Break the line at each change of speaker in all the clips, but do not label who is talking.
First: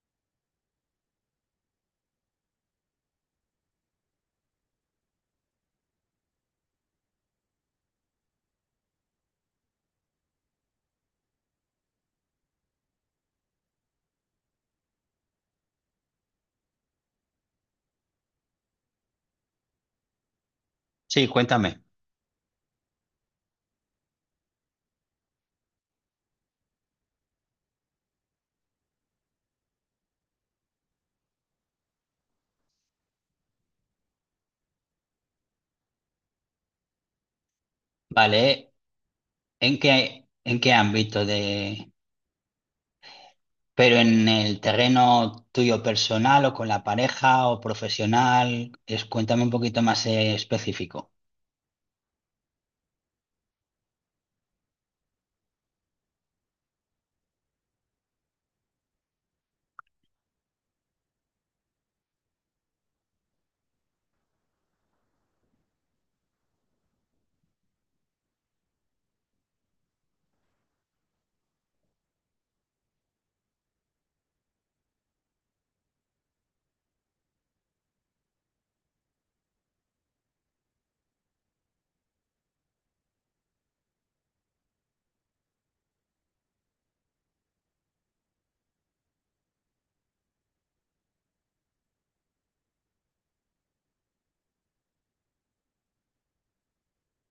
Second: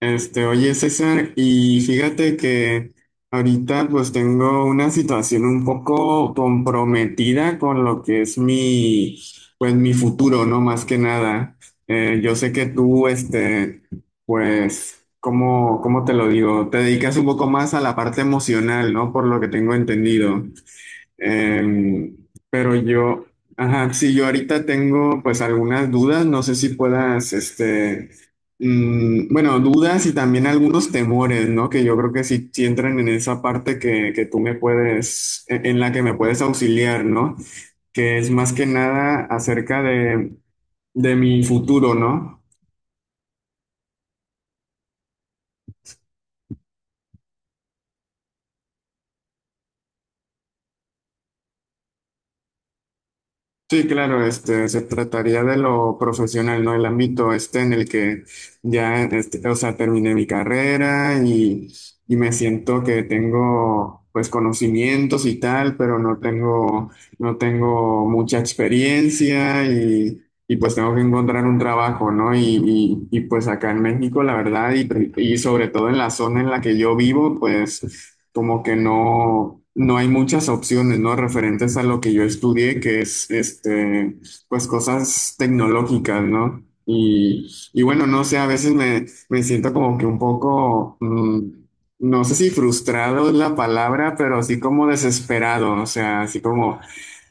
Oye César, y fíjate que ahorita pues tengo una situación un poco comprometida con lo que es mi, pues mi futuro, ¿no? Más que nada. Yo sé que tú, pues, ¿cómo, cómo te lo digo? Te dedicas un poco más a la parte emocional, ¿no? Por lo que tengo entendido.
Sí, cuéntame.
Em, pero yo, ajá, sí, yo ahorita tengo pues algunas dudas, no sé si puedas, bueno, dudas y también algunos temores, ¿no? Que yo creo que sí, sí entran en esa parte que tú me puedes, en la que me puedes auxiliar, ¿no? Que es más que
Vale,
nada
¿en
acerca
qué, en qué
de
ámbito
mi futuro, ¿no?
pero en el terreno tuyo personal, o con la pareja, o profesional? Cuéntame un poquito más, específico.
Sí, claro, se trataría de lo profesional, ¿no? El ámbito este en el que ya, o sea, terminé mi carrera y me siento que tengo, pues, conocimientos y tal, pero no tengo, no tengo mucha experiencia y pues tengo que encontrar un trabajo, ¿no? Pues acá en México, la verdad, y sobre todo en la zona en la que yo vivo, pues como que no, no hay muchas opciones, ¿no? Referentes a lo que yo estudié, que es, pues cosas tecnológicas, ¿no? Y bueno, no sé, a veces me, me siento como que un poco, no sé si frustrado es la palabra, pero así como desesperado, o sea, así como,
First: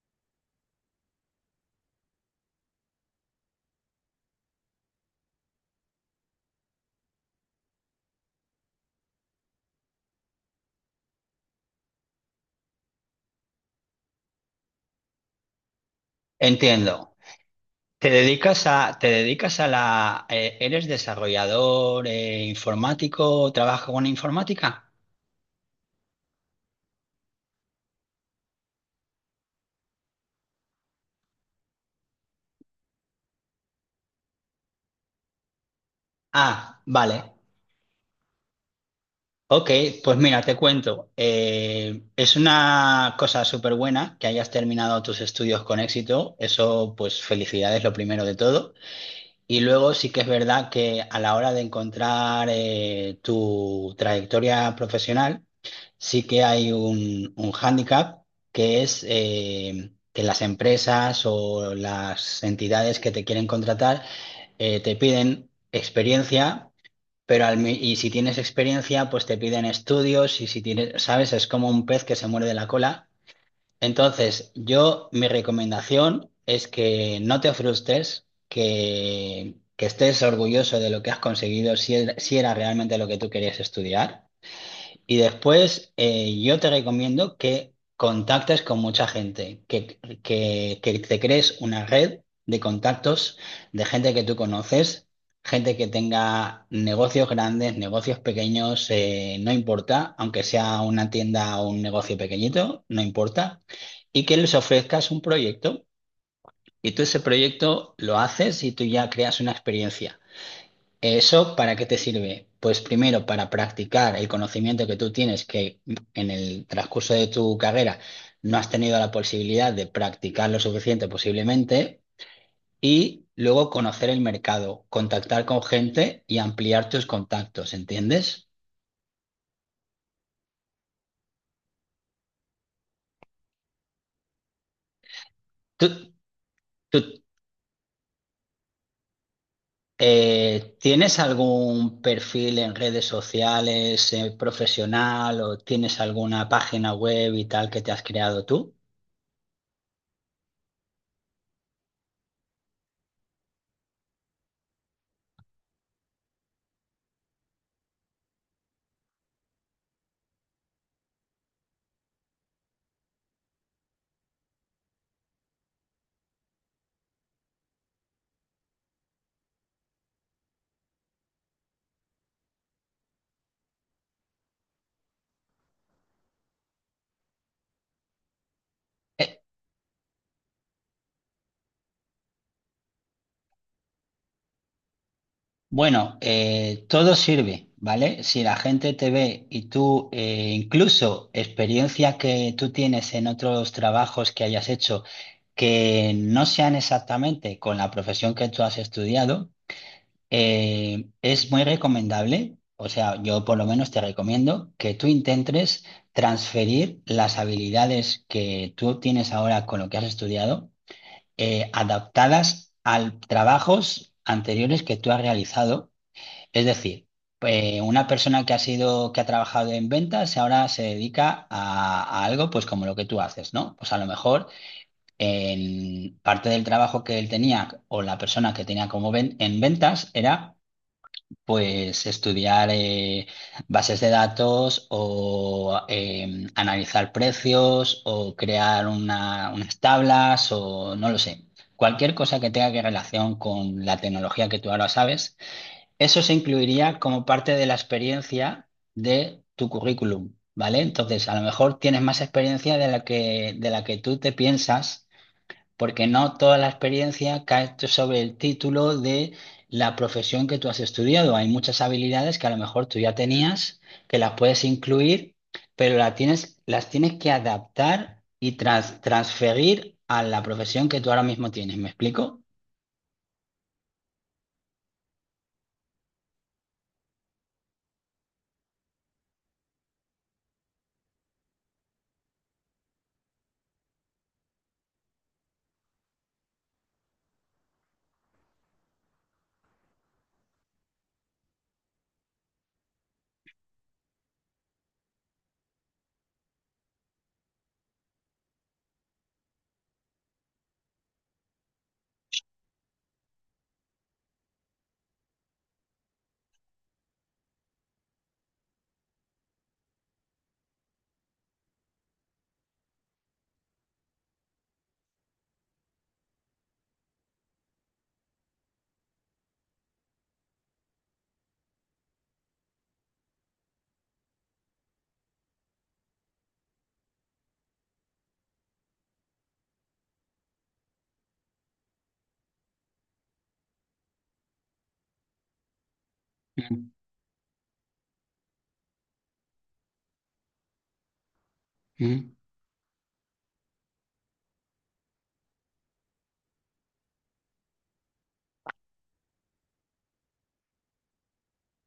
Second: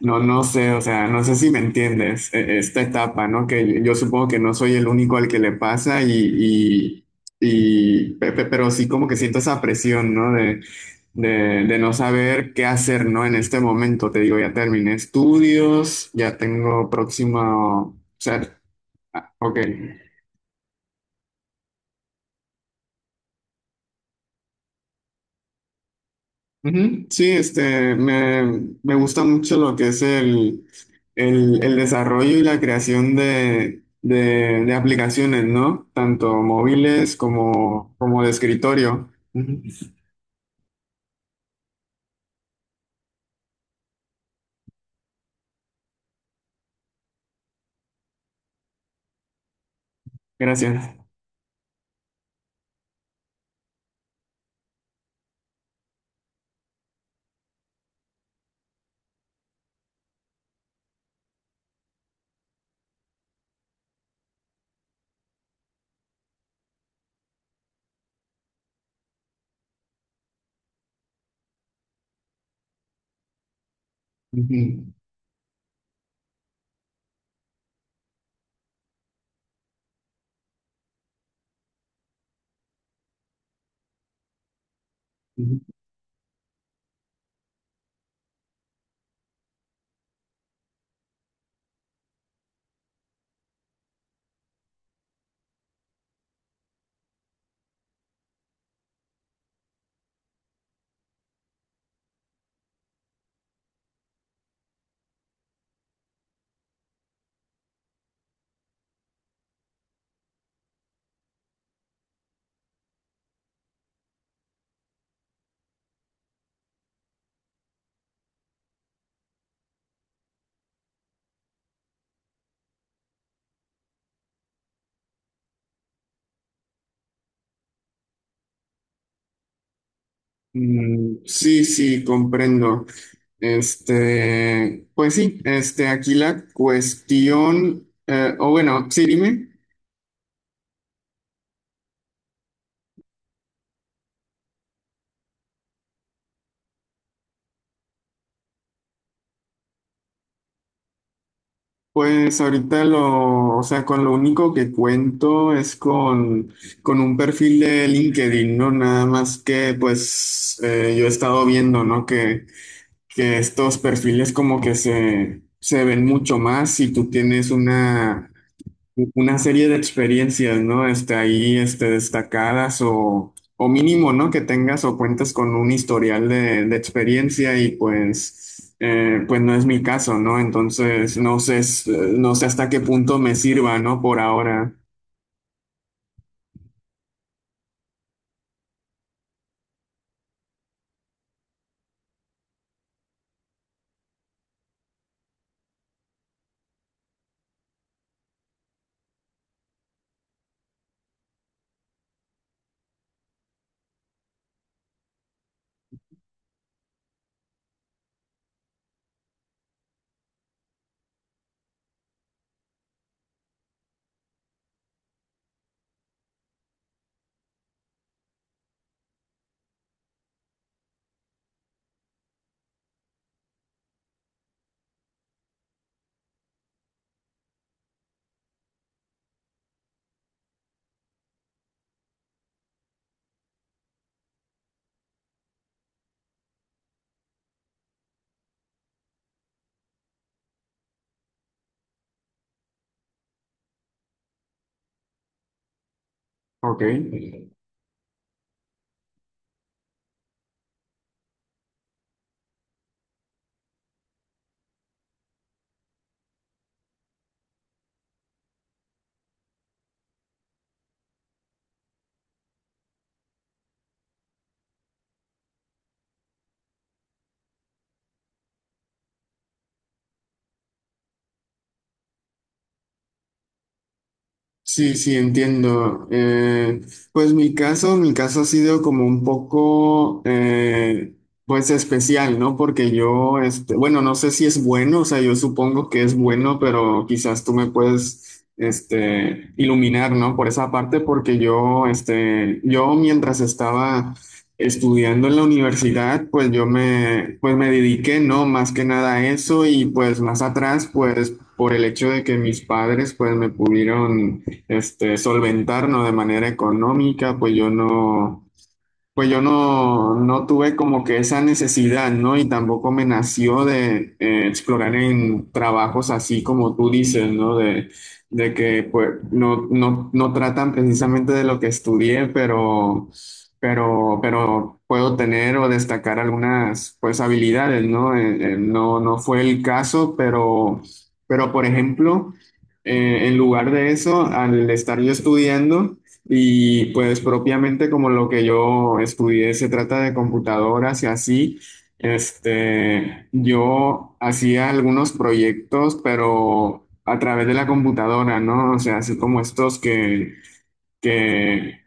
no, no sé, o sea, no sé si me entiendes, esta etapa, ¿no? Que yo supongo que no soy el único al que le pasa y pero sí como que siento esa presión, ¿no? de, de no saber qué hacer, ¿no? En este momento, te digo, ya terminé estudios, ya tengo
Entiendo.
próximo, o sea,
Te
ah,
dedicas
ok.
a la, Eres desarrollador, informático? ¿Trabajas con informática?
Ujú. Sí, me, me gusta mucho lo que es el, el desarrollo y la creación de aplicaciones, ¿no? Tanto
Ah,
móviles
vale.
como, como de escritorio. Ujú.
Ok, pues mira, te cuento. Es una cosa súper buena que hayas terminado tus estudios con éxito. Eso, pues felicidades, lo primero de todo. Y luego sí que es verdad
Gracias.
que, a la hora de encontrar tu trayectoria profesional, sí que hay un hándicap, que es que las empresas o las entidades que te quieren contratar, te piden experiencia, pero y si tienes experiencia, pues te piden estudios. Y si tienes, ¿sabes? Es como un pez que se muerde la cola. Entonces,
Ujú,
yo, mi recomendación es que no te frustres, que estés orgulloso de lo que has conseguido, si era realmente lo que tú querías estudiar. Y
ujú.
después, yo te recomiendo que contactes con mucha gente, que te crees una red de contactos, de gente que tú conoces, gente que tenga negocios grandes, negocios pequeños, no importa, aunque sea una tienda o un negocio pequeñito, no importa, y que les ofrezcas un proyecto. Y tú, ese proyecto lo haces, y tú ya creas una experiencia. ¿Eso para qué te sirve? Pues primero, para practicar el conocimiento que tú tienes, que en el transcurso de tu carrera no has tenido la posibilidad de practicar lo suficiente, posiblemente, y luego conocer el mercado, contactar con gente y ampliar tus contactos. ¿Entiendes?
Mm, sí, sí, comprendo. Pues sí,
¿Tú,
aquí la
tú,
cuestión, o bueno, sí, dime,
Tienes algún perfil en redes sociales, profesional, o tienes alguna página web y tal que te has creado tú?
pues ahorita lo, o sea, con lo único que cuento es con un perfil de LinkedIn, ¿no? Nada más que, pues, yo he estado viendo, ¿no? Que estos perfiles como que se ven mucho más si tú tienes una serie de experiencias, ¿no? Ahí, destacadas o mínimo, ¿no? Que tengas o cuentes con un historial de experiencia y pues,
Eh,
pues no es mi caso, ¿no? Entonces, no sé, no sé hasta qué punto me sirva, ¿no? Por ahora.
Bueno, todo sirve, ¿vale? Si la gente te ve y tú, incluso experiencia que tú tienes en otros trabajos que hayas hecho, que no sean exactamente con la profesión que tú has estudiado, es muy recomendable. O sea, yo por lo menos te recomiendo que tú intentes transferir las habilidades que tú tienes ahora con lo que has estudiado, adaptadas a trabajos anteriores que tú has realizado. Es decir, una persona que ha sido, que ha trabajado en ventas y ahora se dedica a algo, pues como lo que tú haces, ¿no? Pues a lo mejor, en parte del trabajo que él tenía, o la persona que tenía como en ventas, era pues estudiar, bases de datos, o analizar precios, o crear unas tablas, o no lo sé. Cualquier cosa que tenga que relación con la tecnología que tú ahora sabes, eso se
Ok.
incluiría como parte de la experiencia de tu currículum, ¿vale? Entonces, a lo mejor tienes más experiencia de la que tú te piensas, porque no toda la experiencia cae sobre el título de la profesión que tú has estudiado. Hay muchas habilidades que a lo mejor tú ya tenías, que las puedes incluir, pero las tienes que adaptar y transferir a la profesión que tú ahora mismo tienes. ¿Me explico?
Sí, sí, entiendo. Pues mi caso ha sido como un poco, pues especial, ¿no? Porque yo, bueno, no sé si es bueno, o sea, yo supongo que es bueno, pero quizás tú me puedes, iluminar, ¿no? Por esa parte, porque yo, yo mientras estaba estudiando en la universidad, pues yo me, pues me dediqué, ¿no? Más que nada a eso y pues más atrás, pues por el hecho de que mis padres, pues me pudieron solventarnos de manera económica, pues yo no, no tuve como que esa necesidad, ¿no? Y tampoco me nació de explorar en trabajos así como tú dices, ¿no? De que pues no, no, no tratan precisamente de lo que estudié, pero puedo tener o destacar algunas pues habilidades, ¿no? No, no fue el caso, pero por ejemplo, en lugar de eso, al estar yo estudiando, y
Mm,
pues propiamente como lo que yo estudié se trata de computadoras y así,
mm.
yo hacía algunos proyectos, pero a través de la computadora, ¿no? O sea, así como estos que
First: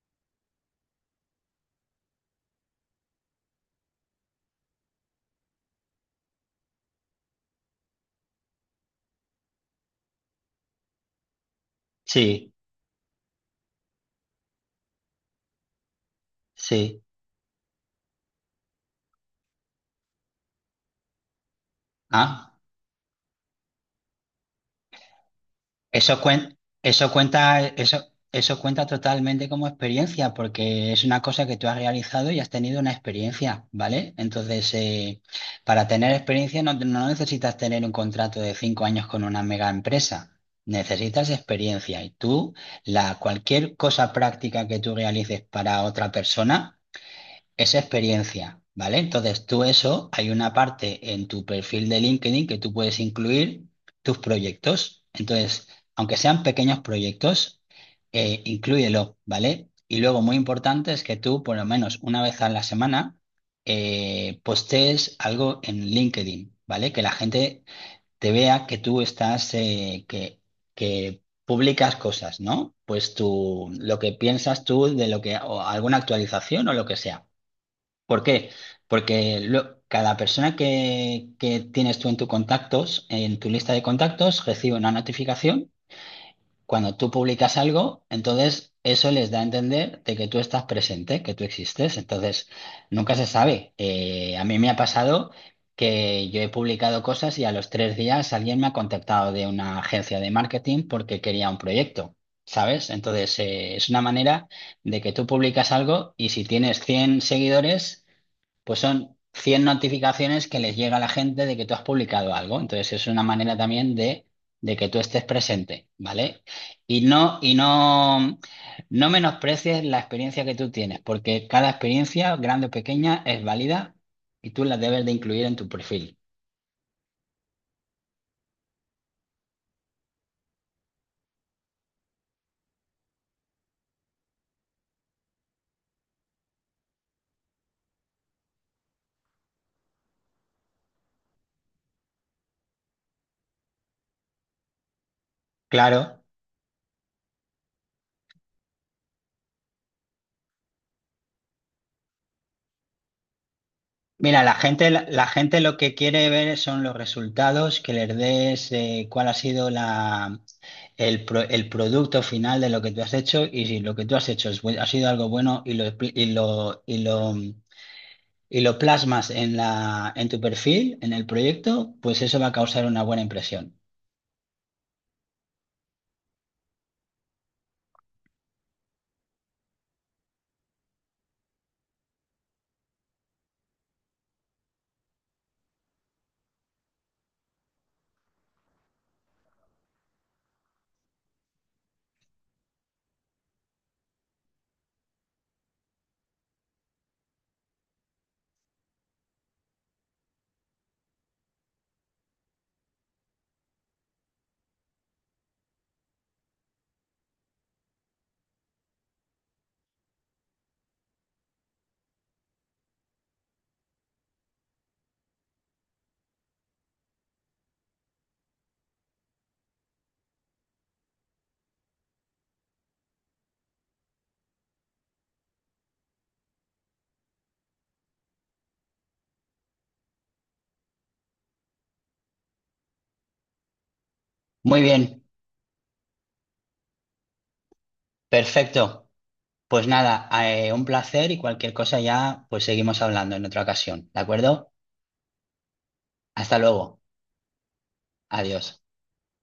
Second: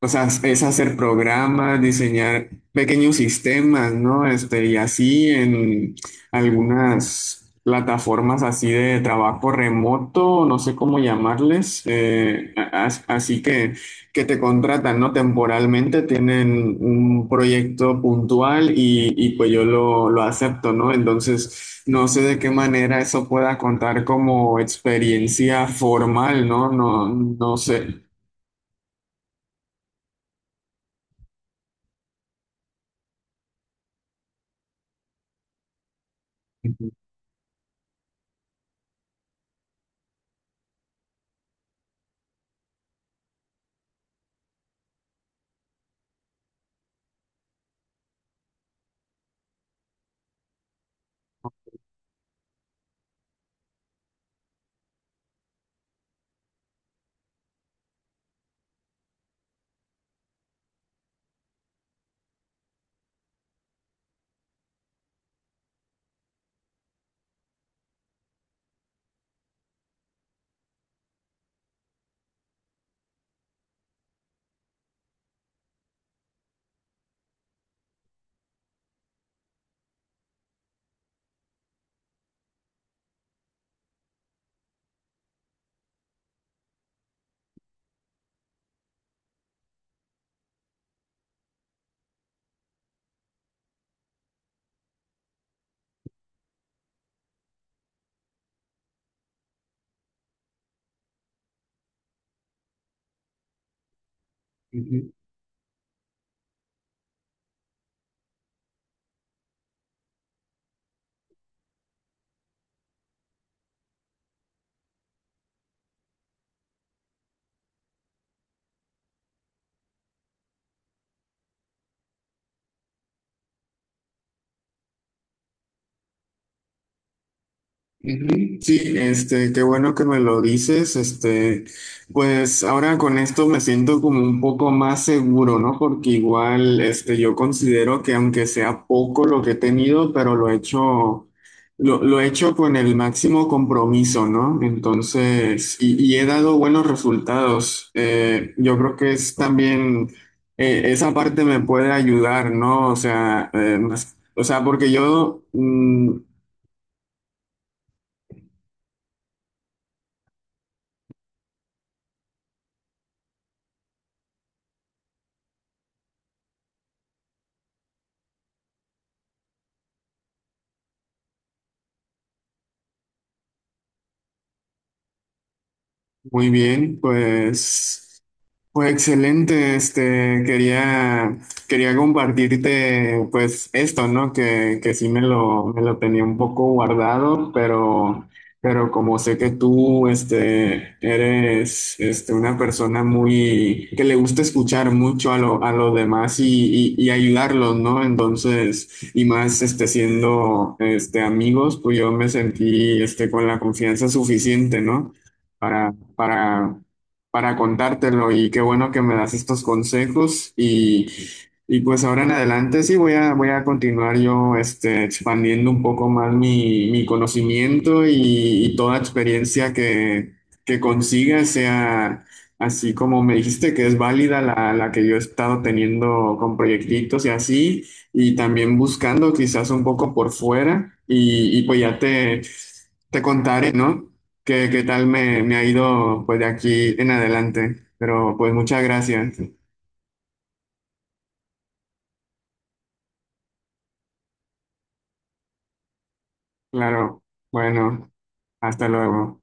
o sea, es hacer programas, diseñar pequeños sistemas, ¿no? Y así en algunas plataformas así de trabajo remoto, no sé cómo llamarles,
Sí,
así que te contratan, ¿no? Temporalmente tienen
sí.
un proyecto puntual y pues yo lo acepto, ¿no? Entonces, no sé de qué
Ah.
manera eso pueda contar como experiencia
Eso
formal,
cuen-
¿no? No,
eso
no
cuenta,
sé.
eso cuenta totalmente como experiencia, porque es una cosa que tú has realizado y has tenido una experiencia, ¿vale? Entonces, para tener experiencia, no, no necesitas tener un contrato de 5 años con una mega empresa. Necesitas experiencia, y tú, cualquier cosa práctica que tú realices para otra persona, es experiencia, ¿vale? Entonces tú, eso, hay una parte en tu perfil de LinkedIn que tú puedes incluir tus proyectos. Entonces, aunque sean pequeños proyectos, inclúyelo, ¿vale? Y luego, muy importante es que tú, por lo menos una vez a la semana, postees algo en LinkedIn, ¿vale? Que la gente te vea que tú estás, que publicas cosas, ¿no? Pues tú, lo que piensas tú de lo que, o alguna actualización o lo que sea. ¿Por qué? Porque cada persona que tienes tú en tus contactos, en tu lista de contactos, recibe una notificación cuando tú publicas algo. Entonces, eso les da a entender de que tú estás presente, que tú existes. Entonces, nunca se sabe. A mí me ha pasado que yo he publicado cosas y a los 3 días alguien me ha contactado de una agencia de marketing porque quería un proyecto. ¿Sabes? Entonces, es una manera de que tú publicas algo, y si tienes 100 seguidores, pues son 100 notificaciones que les llega a la gente de que tú has publicado algo. Entonces es una manera también de que tú estés presente, ¿vale? Y no, y no, no menosprecies la experiencia que tú tienes, porque cada experiencia, grande o pequeña, es válida, y tú la debes de incluir en tu perfil.
Ujú. Sí, qué bueno que me lo dices, pues ahora con esto me siento como un poco más seguro, ¿no? Porque igual, yo considero que aunque sea poco lo que he tenido, pero lo he hecho con el máximo compromiso, ¿no? Entonces, y
Claro.
he dado buenos resultados. Yo creo que es también, esa parte me puede ayudar, ¿no? O sea,
Mira,
o
la
sea,
gente,
porque
la
yo...
gente lo que
mm,
quiere ver son los resultados, que les des, cuál ha sido el producto final de lo que tú has hecho. Y si lo que tú has hecho es ha sido algo bueno, y lo, expli- y lo, y lo, y lo plasmas en tu perfil, en el proyecto, pues eso va a causar una buena impresión.
muy bien, pues. Pues excelente, quería, quería compartirte pues esto, ¿no? Que sí me lo tenía un poco guardado, pero como sé que tú, eres, una persona muy, que le gusta escuchar mucho a lo, a los demás y ayudarlos, ¿no? Entonces, y más, siendo, amigos, pues yo me sentí, con la confianza suficiente, ¿no? para, para para contártelo y qué bueno que me das estos consejos y pues ahora en adelante sí voy a, voy a continuar yo expandiendo un poco más mi, mi conocimiento y toda experiencia que consiga sea así como me dijiste que es válida la, la que yo he estado teniendo con proyectitos y así y también buscando quizás un poco por fuera y pues ya te contaré, ¿no? Qué,
Muy
qué tal
bien,
me, me ha ido pues de aquí en adelante. Pero pues muchas
perfecto.
gracias.
Pues nada, un placer, y cualquier cosa ya, pues seguimos hablando en otra ocasión, ¿de acuerdo? Hasta luego.
Claro. Bueno,
Adiós.
hasta luego.